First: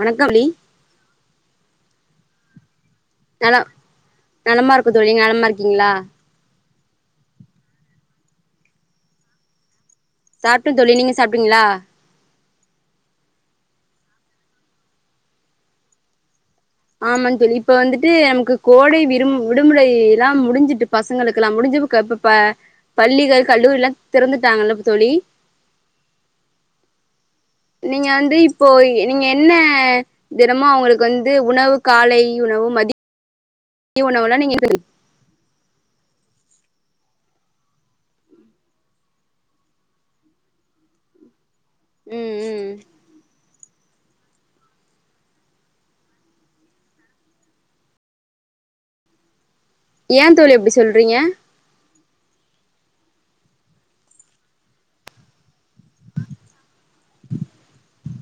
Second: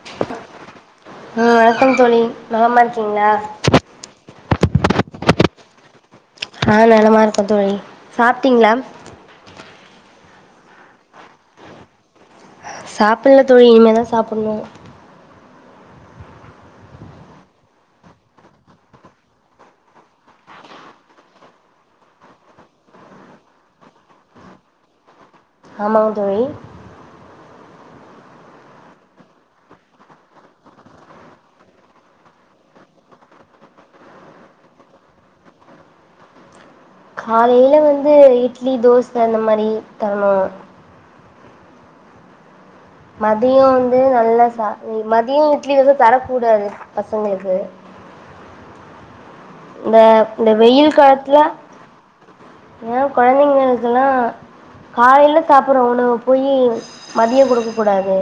வணக்கம் தோழி ஆ கோ தொழி நாம ங்ளா தொழி நலமா இருக்கீங்களா ஆ நலமா இருக்கோ தோழி சாப்ட்டீங்களா சாப்ட்டே தோலி நீங்க சாப்ட்டீங்களா சாப்பில்ல தொழி இனிமதா சாப்பிணு ஆமாங்க தோழி இப்ப வந்துட்டு நமக்கு கோடை வி விடுமுறைலா முடிஞ்சுட்டு பசங்களுக்குக்கெலா முடிஞ்ச இப்ப பள்ளிகள் கல்லூரிலா திறந்துட்டாங்கல்ல இப்ப தோழி ஆமாங்க தோழி நீங்க வந்து இப்போ நீங்க என்ன தினமோ உங்களுக்கு வந்து உணவு காளை உணவு மதி ய உணவுலா நீங்க [unintelligible] காலேல வந்து இட்லி தோச அந்த மாரி தரணு உ உ மதியோ வந்து நல்லா சா மதியோ இட்லி வந்து தரக்கூடாது பசங்களுக்கு இந்த ஏ இந்த தோழி அப்டி வெயில் சொல்றீங்க காலத்துல ஏ கொழந்தைங்களுக்கெலா காலைல சாப்பிட்ற உணவ போயி மதியோ குடுக்க கூடாது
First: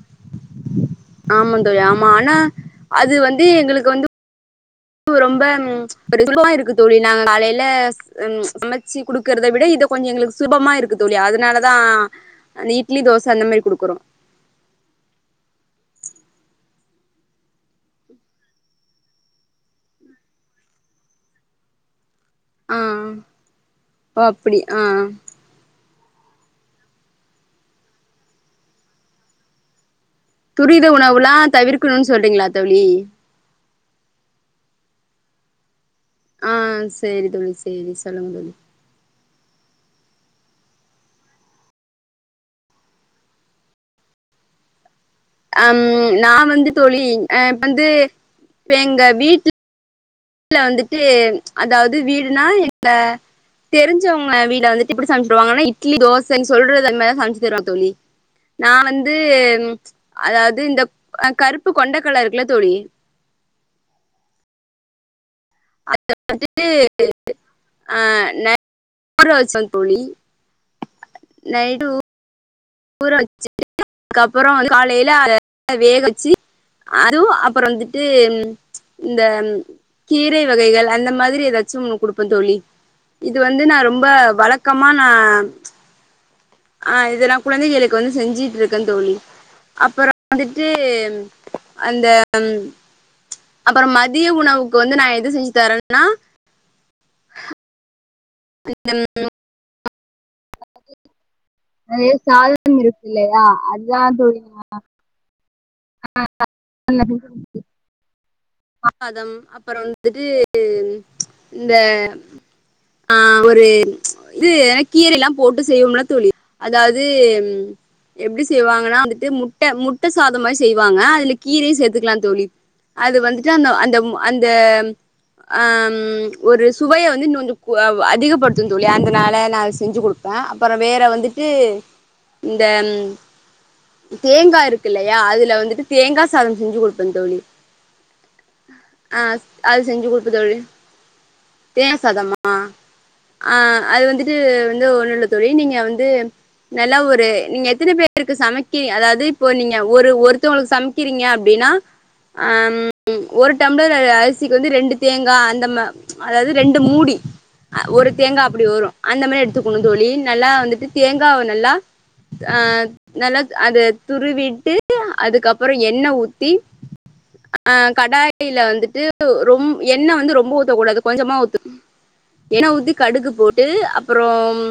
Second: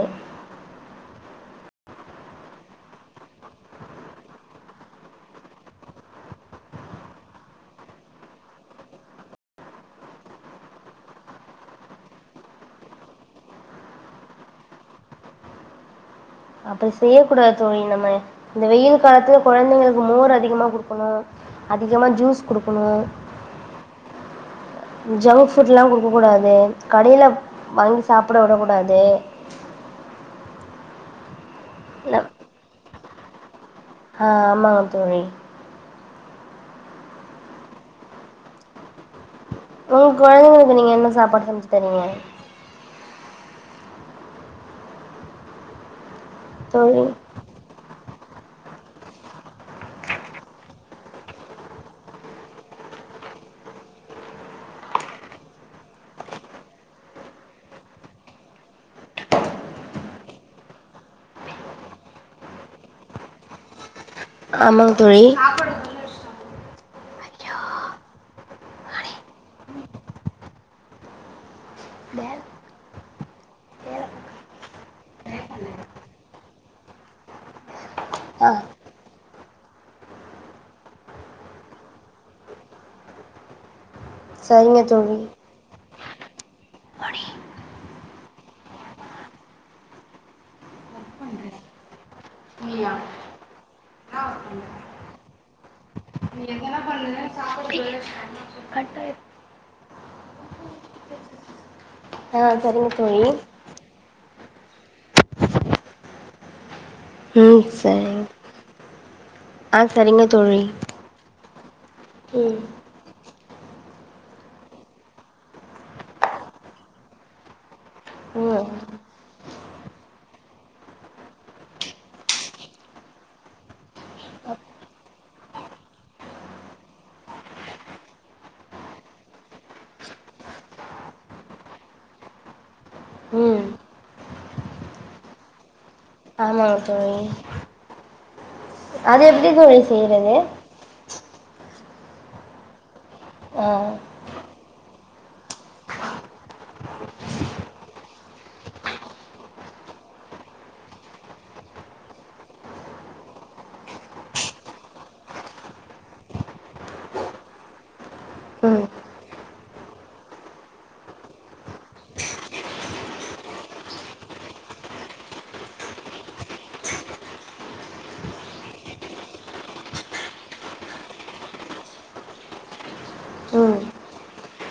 ஆமா தோழிஆமா ஆனா அது வந்து எங்களுக்கு வந்து ரொம்ப ஒரு சுமா இருக்கு தோழி நாங்க காலைல [unintelligible] சமைச்சு குடுக்கறதை விட இத கொஞ்ச எங்களுக்கு சுலபமா இருக்கு தோழி அதனாலதா அந்த இட்லி தோச அந்த மாரி குடுக்குறோ அப்டி செய்யக்கூடாது தோழி நம்ம இந்த வெயில் காலத்துல கொழந்தைங்களுக்கு மோர் அதிகமா குடுக்கணு அதிகமா ஜூஸ் ஆ குடுக்கனு ஓ அப்டி ஆ ஜங்க் ஃபுட்லா குடு போ கூடாது கடையில வாங்கி சாப்பிட விடக் கூடாது துரித உணவுலா தவிர்க்கணும்னு சொல்றீங்களா தோழி ஆ மா தோழி ஆ சேரி தோழி சேரி சொல்லுங்க தோழி உங்க கொழந்தைங்களுக்கு நீங்க என்ன சாப்பாடு சமச்சு தருவீங்க அம் நா வந்து தோழி அ இப் வந்து இப்ப எங்க வீட்ல வீட்ல வந்துட்டு அதாவது வீடுனா எங்க தெருஞ்சவங்க வீடுல வந்துட்டு எப்டி சமைக்குவாங்கன்னா இட்லி தோசன் சொல்றது மாரி சமச்சு தருவாங் தோழி நா வந்து அதாவது இந்த கருப்பு கொண்டக்கல்ல இருக்குல்ல தோழி ஆமாங் தோழி அது வந்துட்டு அ நைட் ஊற வெச்சோங் தோழி நைட்டு ஊ ஊற வெச்சுட்டு அதுக்கப்புறோ வந்து காலையில அத வேக வெச்சு அதுவு அப்புறோ வந்துட்டு ஆ இந்த கீரை வகைகள் அந்த மாதிரி ஏதாச்சும் குடுப்பந் தோழி இது வந்து நா ரொம் ரொம்ப சரிங்க வழக்கமா நா தோழி ஆ இதெல்லா குழந்தைகளுக்கு வந்து செஞ்சுட்டு இருக்கந் தோழி அப்புறோ வந்துட்டு அந்த அப்புறோ மதிய உணவுக்கு வந்து நா எது செஞ்சு தரன்னா [unintelligible] [inaudible] அதயே ஆ சாதனம் சரிங்க இருக்கு தோழி இல்லையா அதாந் தோழி வ [inaudible] ம் சரிங் பாதாம் அப்புறோ வந்துட்டு தோழி இந்த ஒரு இது ஏனா கீரயெல்லாம் போட்டு செய்வோம்ல தோழி அதாவது எப்டி ம் செய்வாங்கன்னா ம் வந்துட்டு முட்ட முட்ட சாதோ மாரி செய்வாங்க அதுல கீரயு சேத்துக்கலாந் தோழி அது வந்துட் து அந்தோ அந்தம் அந்தம் ஆம் ஒரு சுவைய வந்து இன்னு கொஞ்சோ அதிகப்படுத்துந் தோழி அதனால நா அத செஞ்சு கொடுப்ப அப்பறோ வேற வந்துட்டு இந்த ம் தேங்கா இருக்கு இல்லையா அதுல வந்துட்டு தேங்காஸ் சாதம் செஞ்சு குடுப்பந் தோழி ஆ அது எப்டி தோழி அது செஞ்சு குடுப்பே செய்றது தோழி தேங்கா சாதமா ஆ அது வந்துட்டு வந்து ஒண்ணுல்ல தோழி நீங்க வந்து நல்லா ஒரு நீங்க எத்துன பேருக்கு சமைக்கிறீங்க அதாவது இப்போ நீங்க ஒரு ஒருத்தவங்களுக்கு சமைக்கிறீங்க அப்டின்னா அம் ம் ஒரு டம்ளர் அரிசிக்கு வந்து ரெண்டு தேங்கா அந்த மா அதாவது ரெண்டு மூடி ஒரு தேங்கா அப்டி ம் வரு அந்த மாரி எடுத்துக்கணு தோழி நல்லா வந்துட்டு தேங்காவ நல்லா அ நல்லா அத துருவிட்டு அதுக்கப்பறோ எண்ண ஊத்தி ஆ கடாயில வந்துட்டு ரொம் எண்ண வந்து ரொம்ப ஊத்தக்கூடாது கொஞ்சமா ஊத்துனு எண்ண ஊத்தி கடுகு போட்டு ம் அப்பறம்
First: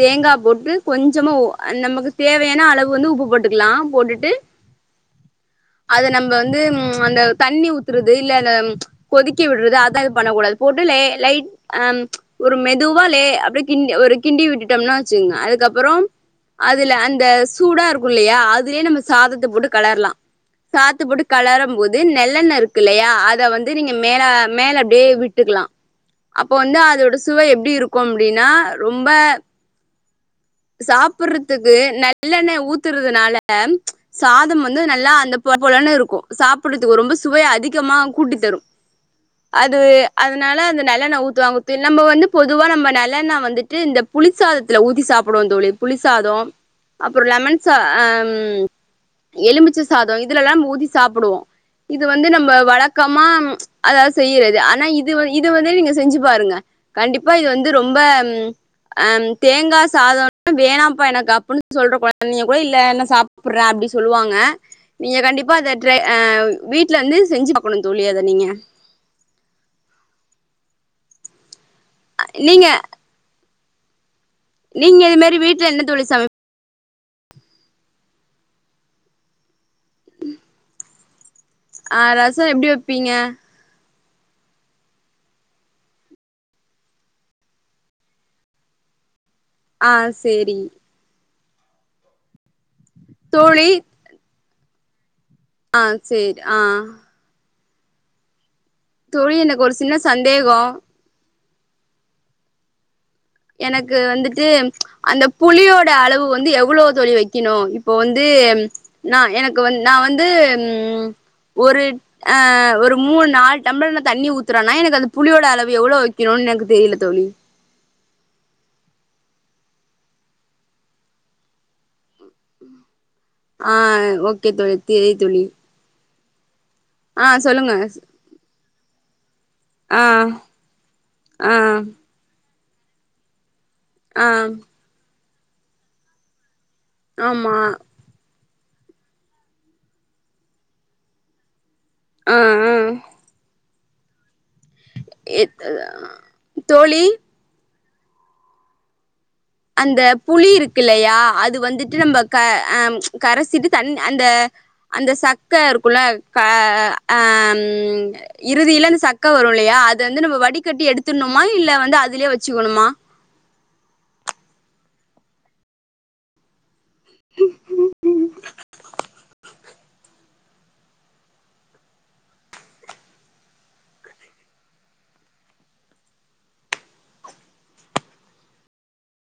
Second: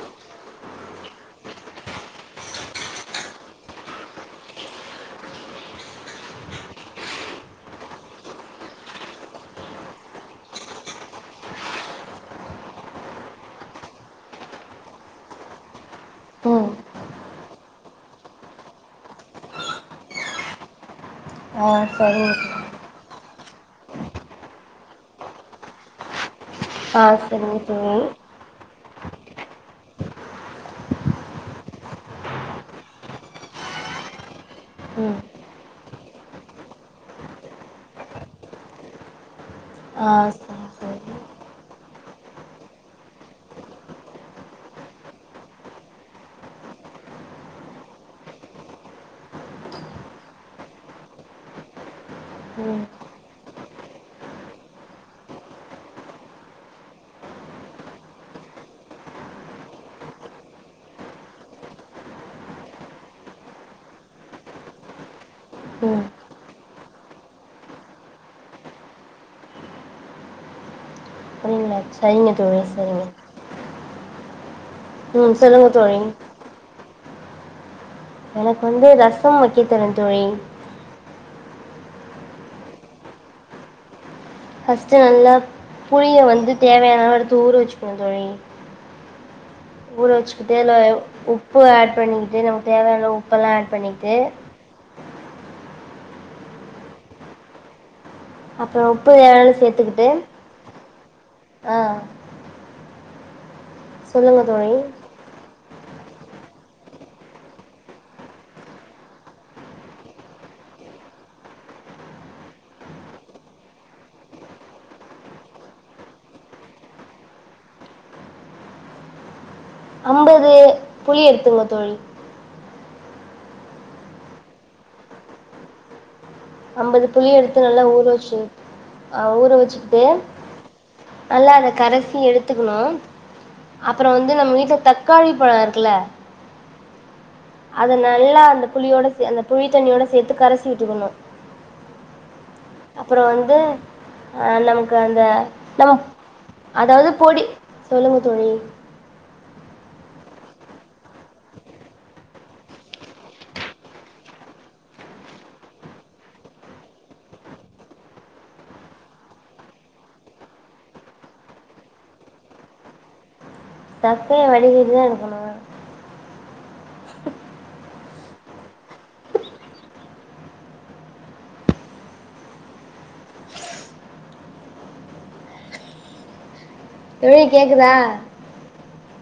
தேங்கா போட்டு கொஞ்சமா நமக்கு தேவையான அளவு வந்து உப்பு போட்டுக்கலா போட்டுட்டு அத நம்ப வந்து அந்த தண்ணி ஊத்துறது இல்ல அத கொதிக்க விடுறது அதா எது பண்ணக்கூடாது போட்டு லே லை ஆ ஒரு மெதுவா லே அப்டியே கிண்டி ஒரு கிண்டி விட்டுட்டோம்னா வெச்சுக்கங்க அதுக்கப்பறோம் ம் அதுல அந்த சூடா இருக்கு இல்லையா அதுலயே நம்ம சாதத்த போட்டு கலர்லா சாதத்த போட்டு ஆ கலரும் போது சரிங்க நெல் இருக்கு இல்லையா அத வந்து நீங்க மேல மேல அப்டியே விட்டுக்கலா அப்போ வந்து ஆ அதோட சுவை சரிங்க எப்டி தோழி இருக்கும் அப்டின்னா ரொம்ப சாப்புறத்துக்கு நல்லெண்ணய ஊத்துறதுனால சாதம் வந்து நல்லா ம் அந்த பொல பொலன்னு இருக்கு சாப்புறத்துக்கு ரொம்பஸ் சுவை அதிகமா கூட்டி தரும் அது ஆ அதனால சரி அந்த சரி நல்லெண்ண ஊத்துவாங்க நம்ம வந்து பொதுவா நம்ம நல்லெண்ண வந்துட்டு இந்த புளி சாதத்துல ஊத்தி சாப்புடுவோந் தோழி புளி சாதோ அப்பறோ லெமன் சா எலுமிச்ச சாதோ இதுலல்லாம் நாம் ஊத்தி சாப்புடுவோ இது வந்து நம்ம ம் வழக்கமா அதாவது செய்யறது ஆனா இது வந்து இது வந்து நீங்க செஞ்சு பாருங்க கண்டிப்பா இது வந்து ரொம்ப அ தேங்கா சாதோனா வேணாம்ப்பா எனக்கு அப்டின் சொல்ற கொழந்தைங்க கூட இல்ல நா சாப்புற அப்டி சொல்லுவாங்க நீங்க கண்டிப்பா அத ட்ரை ம் அ வீட்ல வந்து செஞ்சு பாக்கணு தோழி அத நீங்க அப்டிங்களா சரிங்க தோழி நீங்க சரிங்க நீங்க இது ம் மேரி வீட்ல சொல்லுங்க என்ன தோழி சமை எனக்கு வந்து ரசொ வக்க தெரியு தோழி அ ரசொ எப்டி வப்பீங்க ஃபர்ஸ்ட்டு நல்லா புளிய வந்து தேவையான அளவு எடுத்து ஊற வச்சுக்கணு தோழி ஆ ஊற சேரி வச்சுக்குட்டேனாய உப் பு ஆட் பண்ணிக்கிட்டு ந தேவையானளவு உப்பெல்லா தோழி ஆட் பண்ணிட்டு ஆ சேரி ஆ அப்றோ உப்பு தோழி [unintelligible] எனக்கு ஒரு சின்ன சேத்துக்கிட்டு சந்தேகோ ஆ எனக்கு சொல்லுங்க வந்துட்டு தோழி அந்த புளியோ ட அளவு வந்து எவ்ளோ தோழி வெக்கணு இப்போ வந்து நா எனக்கு வந் நா வந்து ம் ஒரு ஆ ஒரு மூணு நாலு டம்ளர்ல தண்ணி ஊத்துறன்னா எனக்கு அந்த புளியோட அளவு எவ்ளோ வக்கணுன் எனக்கு தெரில தோழி அம்பது புளி எடுத்துங்க தோழி ஆ ஓகே தோழி தெரியி தோழி அம்பது ஆ புளி எடுத்து சொல்லுங்க நல்லா ஊற வச்சு அ ஊற வச்சுட்டு ஆ நல்லா ஆ அத கரசி எடுத் த்துக்கணு அப்பறோ ஆ வந்து நம்ம வீட்ல த க்காளிப்பழொ இருக்குல்ல ஆமா அத நல்லா த புளியோட சே அந்தப் புளித் தண்ணியோட சேத்து கரசி விட்டுக்கணு ஆ ஆ அப்புறோ வந்து அ நமக்கு அந்த எ நம் தோழி அதாவ்து பொடி சொல்லுங்க தோழி அந்த புளி இருக்குல்லயா அது வந்துட்டு நம்ம க அ கரசிட்டு தன் அந்த அந்த சக்க இருக்குல்ல க அ ம் இறுதில அந்த சக்க வருல்லயா அத வந்து நம்ம வடிகட்டி எடுத்துட்ணுமா இல்ல வந்து அதுலயே வச்சுக்கணுமா சக்கய வடிகட்டி தா எடுக்கணு தோழி கேக்குதா